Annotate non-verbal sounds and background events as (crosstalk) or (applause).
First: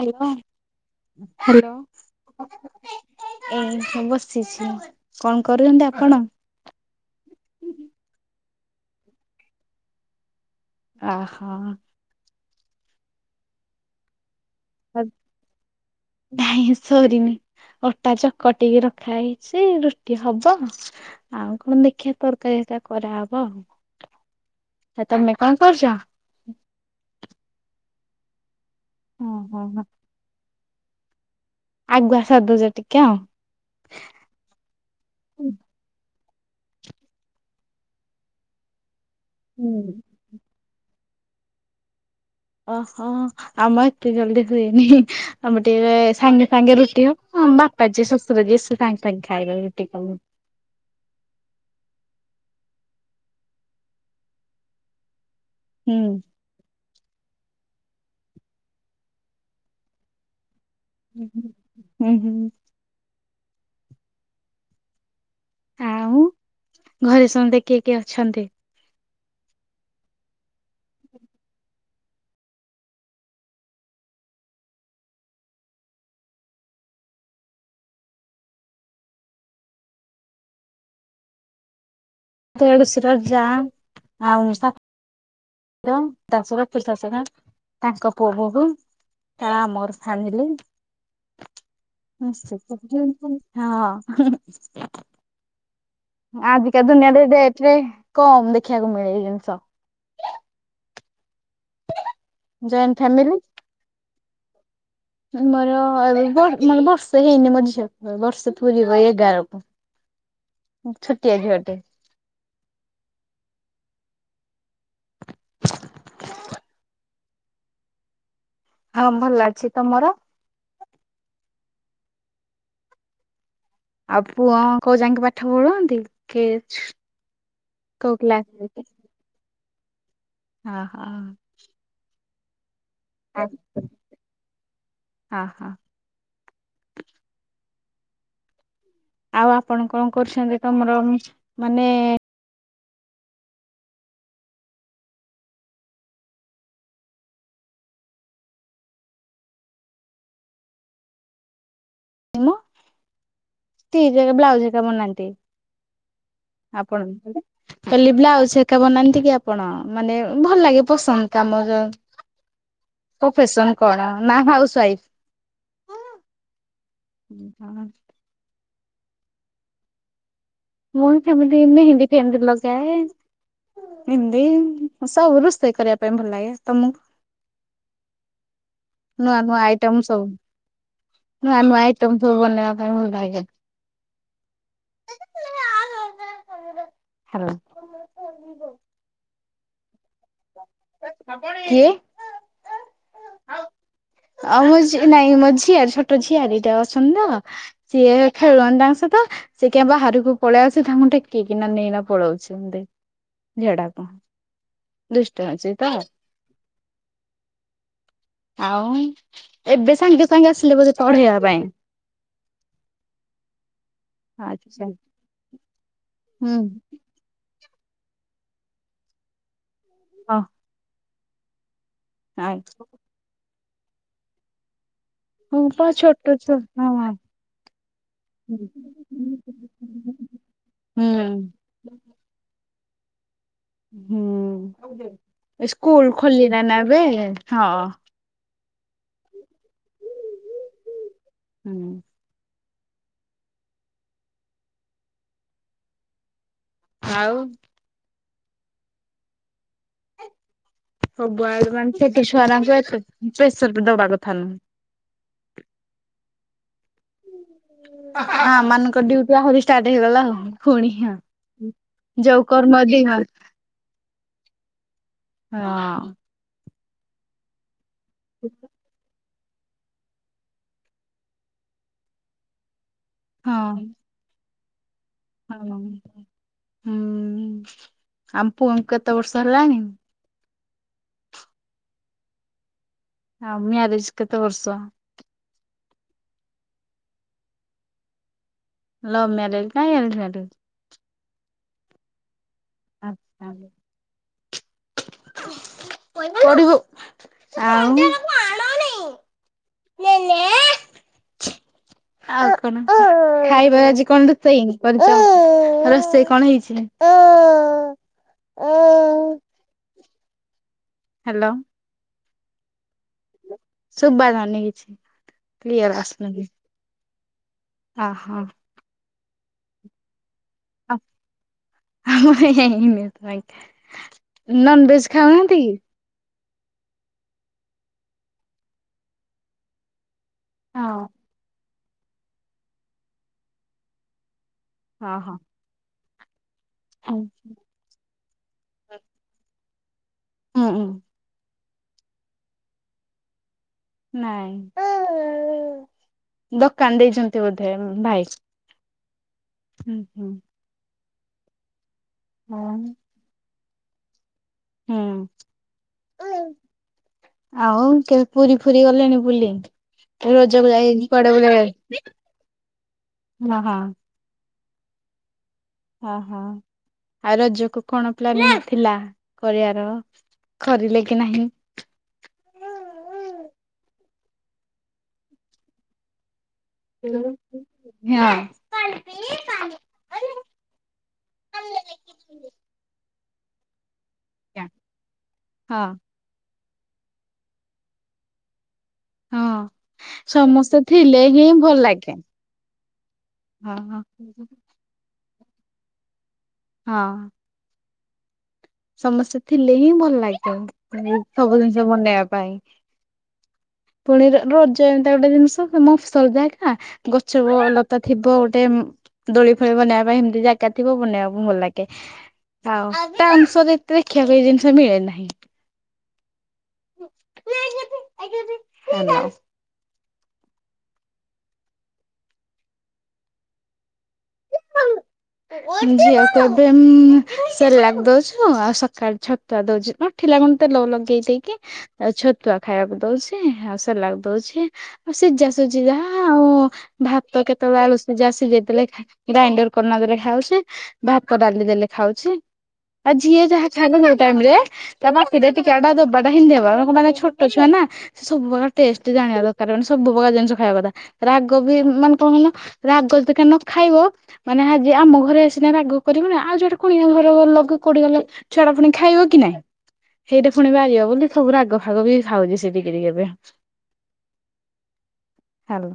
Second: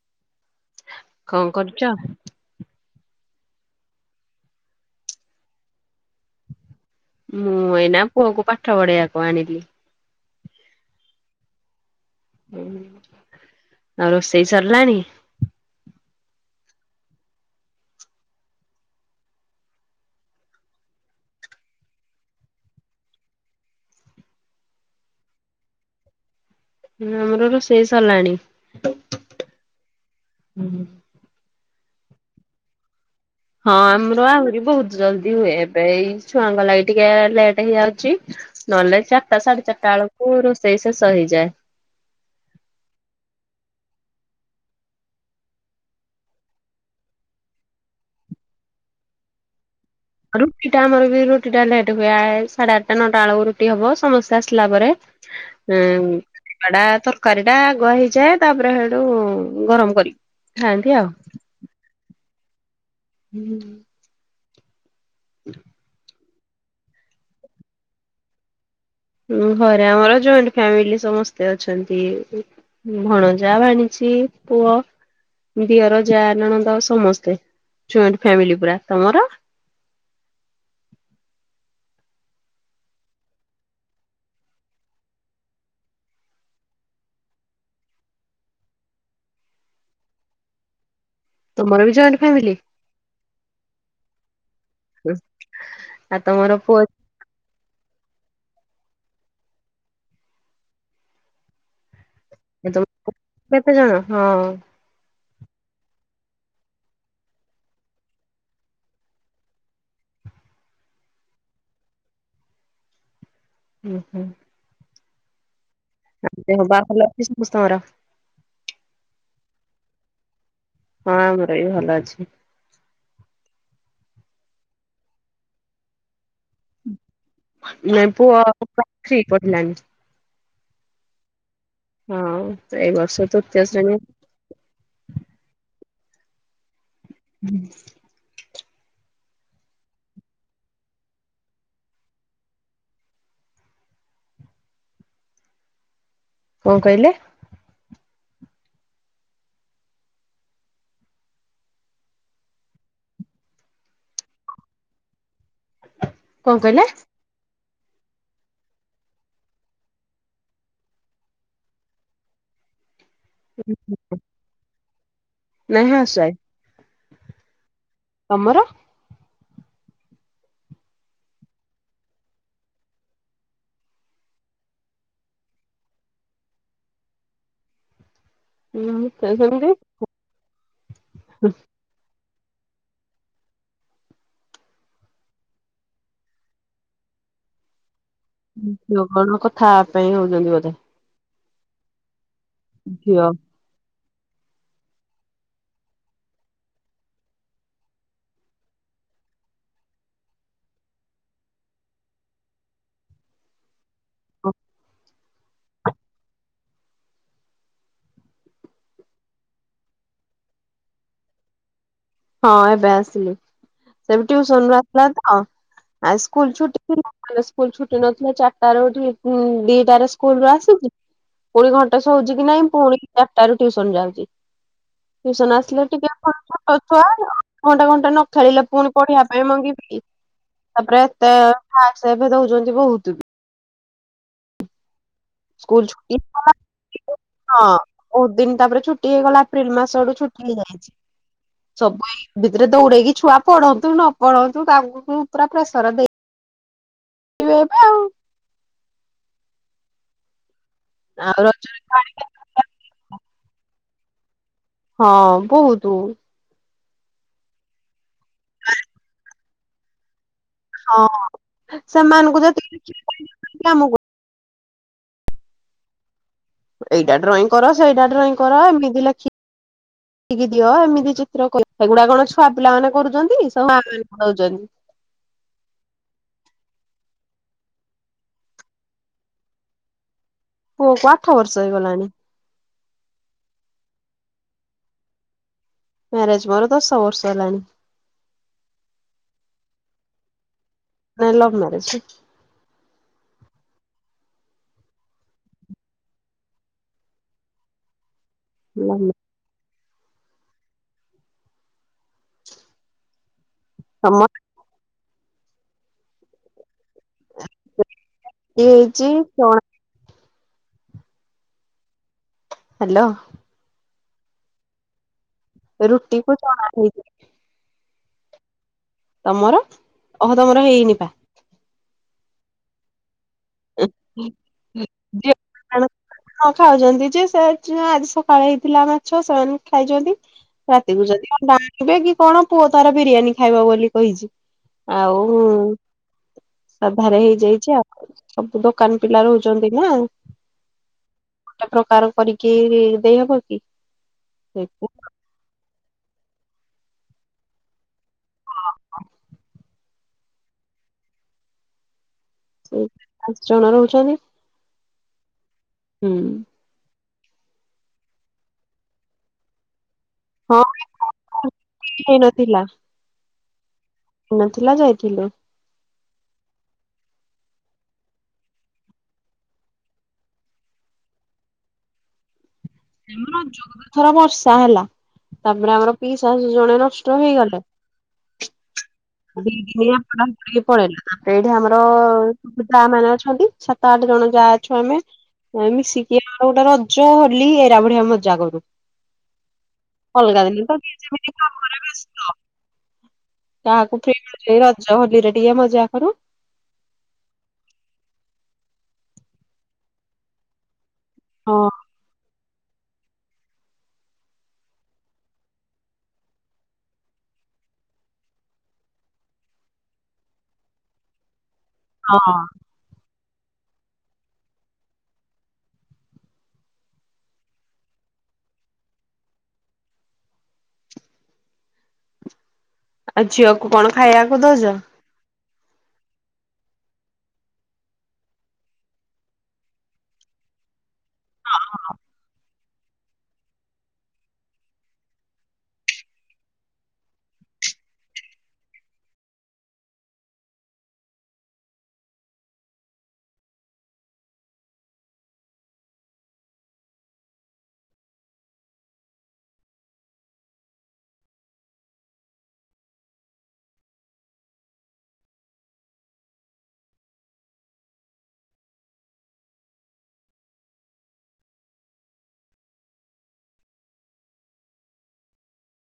Hello. କଣ କରୁଛ? ଏଇ ବସିଛି କଣ କରୁଛନ୍ତି ଆପଣ? ମୁଁ ଏଇନା ପୁଅକୁ ପାଠ ପଢେଇବାକୁ ଆଣିଲି। ଆ ହୋ। ଆଉ ରୋଷେଇ ସରିଲାଣି। ନାଇ ସରିନି। ଅଟା ଚକଟିକି ରଖା ହେଇଛି ରୁଟି ହବ ଆଉ କଣ ଦେଖିବା ତରକାରୀ ସେଟା କରାହେବ ଆଉ। (inaudible) ଆ ତମେ କଣ କରୁଛ? ଆମର ରୋଷେଇ ସାରିଲାଣି। ଓ ହୋ ହୋ। ହୁଁ। ଆଗୁଆ ସାରି ଦେଉଛ ଟିକେ ଆଉ। ହଁ ଆମର ଆହୁରି ବହୁତ ଜଲଦି ହୁଏ ଏବେ ଇ ଛୁଆଙ୍କ ଲାଗି ଟିକେ ଲେଟ୍ ହେଇଯାଉଛି ନହେଲେ ଚାରିଟା ସାଢେ ଚାରିଟା ବେଳକୁ ରୋଷେଇ ଶେଷ ହେଇଯାଏ। ଓହୋ ଆମ ଏତେ ଜଲଦି ହୁଏନି ଆମର ଟିକେ ସାଙ୍ଗେ ସାଙ୍ଗେ ରୁଟି ଆ ହଁ ବାପା ଯିଏ ଶ୍ୱଶୁରା ଯିଏ ସେ ସାଙ୍ଗେ ସାଙ୍ଗେ ଖାଇଦବେ। ରୁଟି ଟା ଆମର ବି ରୁଟି ଟା ହ ସାଢେ ଆଠଟା ନଅଟା ବେଳକୁ ରୁଟି ହବ ସମସ୍ତେ ଆସିଲା ପରେ। ଉଁ ହୁଁ। ବଡ଼ା ତରକାରୀ ଏଟା ଗ ହେଇଯାଏ ତାପରେ ସେଠୁ ଗରମ କରିବୁ। ହ ହୁଁ ହ। ହୁଁ। (inaudible) ଘରେ ସମସ୍ତେ କିଏ କିଏ ଅଛନ୍ତି? ଘରେ ଆମର ଜଏଣ୍ଟ ଫ୍ୟାମିଲି ସମସ୍ତେ ଅଛନ୍ତି। ଭଣଜା ଭାଣିଜୀ ପୁଅ ଦିଅର ଜାଆ ନଳଦ ସମସ୍ତେ ଜଏଣ୍ଟ ଫାମିଲି ପୁରା। ତମର? (unintelligible) ଦେଢଶୁର ଜା ଆଉ ସା ଦାଶ ବା ପ ଦାଶ ତାଙ୍କ ପୁଅ ବୋହୁ ତା ମୋର ଫ୍ୟାମିଲି। ତମର ବି ଜଏଣ୍ଟ ଫ୍ୟାମିଲି? (unintelligible) ହଁ। ଆଉ ତମର ପୁଅ ଆଜିକା ଦୁନିଆରେ ଏ ଏଥିରେ କମ ଦେଖିବାକୁ ମିଳେ ଜିନିଷ। ଏ ଜଏଣ୍ଟ ତମ କେତେ ଜଣ ହଁ। ଆମର ମ ବର୍ଷେ ହେଇନି ମୋ ଝିଅ କୁ ବର୍ଷେ ପୁରିବ ଏଗାରକୁ। ହଁ ଛୋଟିଆ ଝିଅଟେ। ଓହୋ। ହ ବାହାର ଲି ସମସ୍ତର। ହଁ ଭଲ ଅଛି ତମର? ହଁ ଆମର ବି ଭଲ ଅଛି। ଆଉ ପୁଅ କୋଉ ଯାଇକି ପାଠ ପଢନ୍ତି? କେଜ ନାଇଁ କଉ ପୁଅ କ୍ଲାସ? ଥ୍ରୀ ପଢିଲାଣି ହଁ ହଁ। ହଁ ଏ ବର୍ଷ ତୃତୀୟ ଶ୍ରେଣୀ ହଁ ହଁ ହୁଁ ଆଉ ଆପଣ କଣ କରୁଛନ୍ତି ତମର ମାନେ କଣ କହିଲେ? (unintelligible) ବ୍ଲାଉଜ ଏକ ବନାନ୍ତି। କଣ କହିଲେ ଆପଣ କହିଲି ବ୍ଲାଉଜ ହେରିକା ବନାନ୍ତି କି ଆପଣ ମାନେ ଭଲ ଲାଗେ ପସନ୍ଦ କାମ ପ୍ରଫସନ କଣ ନା ହାଉସ ୱାଇଫ। ନାଇଁ ହାଉସ୍ ୱାଇଫ୍ ହ ହ ତମର? ମୂଳ ଫେମିଲି ମେହେନ୍ଦୀ ଫେଏ ନ୍ତି ଲଗାଏ। ଏନ୍ଦି ସବୁ ରୋଷେଇ କରିବା ପାଇଁ ଭଲ ଲାଗେ ତମକୁ? ହୁଁ ନୂଆ ନୂଆ ସେମିତି ଆଇଟମ୍ ସବୁ ନୂଆ ନୂଆ ଆଇଟମ୍। ବନେଇବା ପାଇଁ ଭଲ ଲାଗେ। ହଲୋ। ଠାପ ପାଇଁ ହଉନ୍ତି ଓଧେ କିଏ? ଯିଅ। ଆଉ ମୁଁ ଝି ନାଇଁ ମୋ ଝିଅର ଛୋଟ ଝିଅରଟା ଅଛନ୍ତି ତ ସିଏ ଖେଳନ୍ ସେ କାଁଇ ବାହାରକୁ ପଳେଇ ଆସ ତାଙ୍କୁ ଟେକିକିନା ନେଇକିନା ପଳଉଛି ଝିଅଟାକୁ ହଁ। ଦୁଷ୍ଟ ଅଛି ତ ଆଉ ଏବେ ସାଙ୍ଗେ ସାଙ୍ଗେ ଆସିଲେ ବ ପଢେଇବା ପାଇଁ? ହଁ ଏବେ ଆସିଲି। ସେ ଟୁସନ ରୁ ଆଚ୍ଛା ଆସିଲା ତ ଆ ସ୍କୁଲ ହୁଁ ଛୁଟି ସ୍କୁଲ ଛୁଟି ନଥିଲା ଚାରିଟା ର ଦିଟାରେ ହଁ ସ୍କୁଲ ଆସଛି ଫୁଣି ଘଣ୍ଟେ ହଉଛି କି ନାଇଁ ଆଚ୍ଛା ପୁଣି ଚାରଟାରୁ ଟିଉସନ ଯାଉଛି ଟିଉସନ ହଁ ପା ଆସିଲେ ଟିକେ ଛୋଟ ଛୁଆ (unintelligible) ହ ହଁ। ଘଣ୍ଟା ଘଣ୍ଟା ନ ଖେଳିଲା ହୁଁ ପୁଣି ପଢିବା ପାଇଁ ମଙ୍ଗିବେ କି? ତାପରେ ଏତେ ଖା ହୁଁ ସ୍କୁଲ ଛୁଟି ହେଇଗଲା ଖୋଲିଲ ନା ଏବେ ହଁ। ବହୁତ ଦିନ ତାପରେ ଛୁଟି ହେଇଗଲା ଏପ୍ରିଲ ମାସ ଆଡୁ ଛୁଟି ହେଇଯାଇଛି ହୁଁ। ସବୁ ରେ ଦୌଡେଇକି ଛୁଆ ପଢନ୍ତୁ ନ ପଢନ୍ତୁ ତାଙ୍କୁକୁ ପୁରା ପ୍ରେସର ଦେଇ ଆଉ ଇଏ ତ ଆଉ ଆଉ (unintelligible) ହଁ ବୋହୁତ। ହଁ ଆମମାନଙ୍କ ଡ୍ୟୁଟି ଆହୁରି ଷ୍ଟାର୍ଟ ହେଇଗଲା ଆଉ। ପୁଣି ହଁ ହିଁ ସେମାନଙ୍କୁ ଯୋଉ ଯେତିକି କର୍ମ ଲେଖିକି (unintelligible) ଆମକୁ ହଁ। ଏଇଟା ଡ୍ରଇଂ କର ସେଇଟା ଡ୍ରଇଂ କର ଏମିତି ଲେଖି ଦେଖିକି ଦିଅ ଏମିତି ଚିତ୍ର କହି ଏଗୁଡା କଣ ଛୁଆ ପିଲା ମାନେ କରୁଛନ୍ତି ହଁ ସବୁ ମା ମାନଙ୍କୁ ଦଉଛନ୍ତି। ହୁଁ। ହୁଁ ଆମ ପୁଅଙ୍କୁ କେତେ ବର୍ଷ ହେଲାଣିି? ପୁଅ କୁ ଆଠ ବର୍ଷ ହେଇଗଲାଣି। ହଁ ମ୍ୟରେଜ୍ କେତେ ବର୍ଷ? ମ୍ୟାରେଜ୍ ମୋର ଦଶ ବର୍ଷ ହେଲାଣି। ଲଭ ମ୍ୟାରେଜ ନା ଆରେଞ୍ଜ ମ୍ୟାରେଜ? ନା ଲଭ୍ ମ୍ୟାରେଜ୍। (unintelligible) (unintelligible) ଆଉ। (unintelligible) ନେ ନେ ଆଉ କଣ ଖାଇବୁ? ତମର ଆଜି ତମ କଣ ରୋଷେଇ କରିଚ ରୋଷେଇ କଣ ହେଇଛି? (unintelligible) ରୁ ରୁଟି ହେଇଛି ଚଣା ହେଲୋ। ହାଲୋ ସୁବା ଯାଉନି କିଛି। କ୍ଲିୟର ରୁଟି କୁ ଆସୁନି। ଚଣା ହେଇଚି। ଅ ହଁ। ତମର ଓ ହୋ ତମର ହେଇନି ପା। ହେଁ ହ୍ନେ ନନ୍ ଭେଜ ଖାଉନାହାନ୍ତି କି? ହଁ ଖାଉଛନ୍ତି ଯେ ସେ ଆଜି ଆଜି ସକାଳେ ହେଇଥିଲା ମାଛ ସେମାନେ ଖାଇଛନ୍ତି। ରାତିକୁୁ ହଁ। ଯଦି ଅଣ୍ଡା ଆଣିବେ କି କଣ ପୁଅ ତାର ବିରିୟାନୀ ଖାଇବ ବୋଲି କହିଛି। ହଁ ହଁ ଆଉ ସାଧାରେ ହେଇଯାଇଛି ଆଉ ସବୁ ଦୋକାନ ପିଲା ରହୁଛନ୍ତି ନା। ହୁଁ ଉଁ। ଗୋଟେ ପ୍ରକାର କରିକି ଦେଇହବ କି? ନାଇଁ ଦୋକାନ ଦେଇଛନ୍ତି ବୋଧେ ଭାଇ। ହୁଁ ହୁଁ ହଁ ପାଞ୍ଚ ଜଣ ରହୁଛନ୍ତି। ହୁଁ। ହୁଁ। ଆଉ କେବେ ପୁରୀ ଫୁରି ଗଲେଣି ବୁଲିି? ହଁ ରଜରେ ଯାଇସନ୍ତି କୁଆଡେ ବୁଲିବା ହେଇନଥିଲା ପାଇଁ ହ ହଁ। ନଥିଲା ଯାଇଥିଲୁ। ହଁ ହଁ। ଆଉ ରଜକୁ କଣ ପ୍ଲାନିଙ୍ଗ ଥିଲା କରିବାର କରିଲେ କି ନାହିଁ। ଆମର ରଜ କୁ ଏଥର ବର୍ଷା ହେଲା ତାପରେ ପିଇଶା। ଦି ଜଣେ ନଷ୍ଟ ହଁ। ହେଇଗଲେ। ଦି ଦିନି (unintelligible) ପଳେଇଲା ତାପରେ ଏଠେ ଆମର (unintelligible) ମାନେ ଅଛନ୍ତି ସାତ ଆଠ ଜଣ ଯାହା ଅଛୁ ଆମେ ହଁ ମିଶିକି ଆମର ଗୋଟେ ରଜ ହୋଲି ଏରା ବଢିଆ ମଜା କରୁ। ହଁ। ଅଲଗା ଦିନେ ତ ସମସ୍ତେ ଯିଏ ଥିଲେ ଯେମିତ ହିଁ ଭଲ କାମରେ ଲାଗେ। ବ୍ୟସ୍ତ। ହଁ କାହାକୁ ହଁ। ପ୍ରି ମିଳୁଛି କି ରଜ ହୋଲିରେ ଟିକେ ମଜା କରୁ। ହଁ ସମସ୍ତେ ଥିଲେ ହିଁ ଭଲ ଲାଗିବ ହଁ ସବୁ ଜିନିଷ ବନେଇବା ପାଇଁ। (inaudible) ପୁଣି ର ରଜ ଏମିତିକା ଗୋଟେ ଜିନିଷ ଫୁଣି (unintelligible) ଜାଗା ଗଛ ଲତା ଥିବ ଗୋଟେ ଏମ୍ ଦୋଳି ଫଳି ବନେଇବା ପାଇଁ ସେମିତି ଜାଗା ଥିବ ବନେଇବାକୁ ଭଲ ଲାଗେ। ହଁ ଆଉ (unintelligible) ଅଂଶରେ ଏତେ ଦେଖିବା ପାଇଁ ଜିନିଷ ମିଳେ ନାହିଁ। ହେଲୋ। ଆଉ ଝିଅକୁ କଣ ଖାଇଆକୁ ଦଉଚ? ଝିଅତ ଏବେ ଉଁ ସେରଲାକ ଦଉଚୁ ଆଉ ସକାଳ ଛତୁଆ ଦଉଚୁ (unintelligible) ପିଲାମାନଙ୍କୁ ତେଲ ଲଗେଇ ଦେଇକି ଅ ଛତୁଆ ଖାଇଆକୁ ଦଉଚି ଆଉ ସେରଲାକ ଦଉଚି ଆଉ ସେ ସିଝାସିଝି ଯାହା ଆଉ ଭାତ କେତେବେଳେ ଆଳୁ ସିଝା ସିଜେଇ ଦେଲେ ଗ୍ରାଇଣ୍ଡର କରିନା ଦେଲେ ଖାଉଛି ଭାତ ଡାଲି ଦେଲେ ଖାଉଚି। ଆଉ ଯିଏ ଯାହା ଖାଇବ ଯୋଉ ଟାଇମ୍ ରେ ତା ପାଟିରେ ଟିକେ ଏଟା ଦବାଟା ହିଁ ଦେବା ମାନେ କଁ ପାଇଁ ନା ଛୋଟ ଛୁଆ ନା ନା ସବୁ ପ୍ରକାର ଟେଷ୍ଟ ଜାଣିବା ଦରକାର ମାନେ ସବୁ ପ୍ରକାର ଜିନିଷ ଖାଇବା କଥା ରାଗ ବି ମାନେ କଣ କହିଲ ରାଗ ଯଦି ଟିକେ ନଖାଇବ ମାନେ ହା ଯେ ଆମ ଘରେ ଆ ସିନା ରାଗ କରିବୁନି ଆଉ ଯୋଉଟେ କୁଣିଆ ଘର ଗଲ କି କୋଉଟି ଗଲ ଛୁଆଟା ଫୁଣି ଖାଇବ କି ନାଇଁ ସେଇଟା ପୁଣି ବାହାରିବ ବୋଲି ସବୁ ରାଗ ଫାଗ ବି ଖାଉଚି ସେ ଟିକେ ଟିକେ ଏବେ। ହାଲୋ।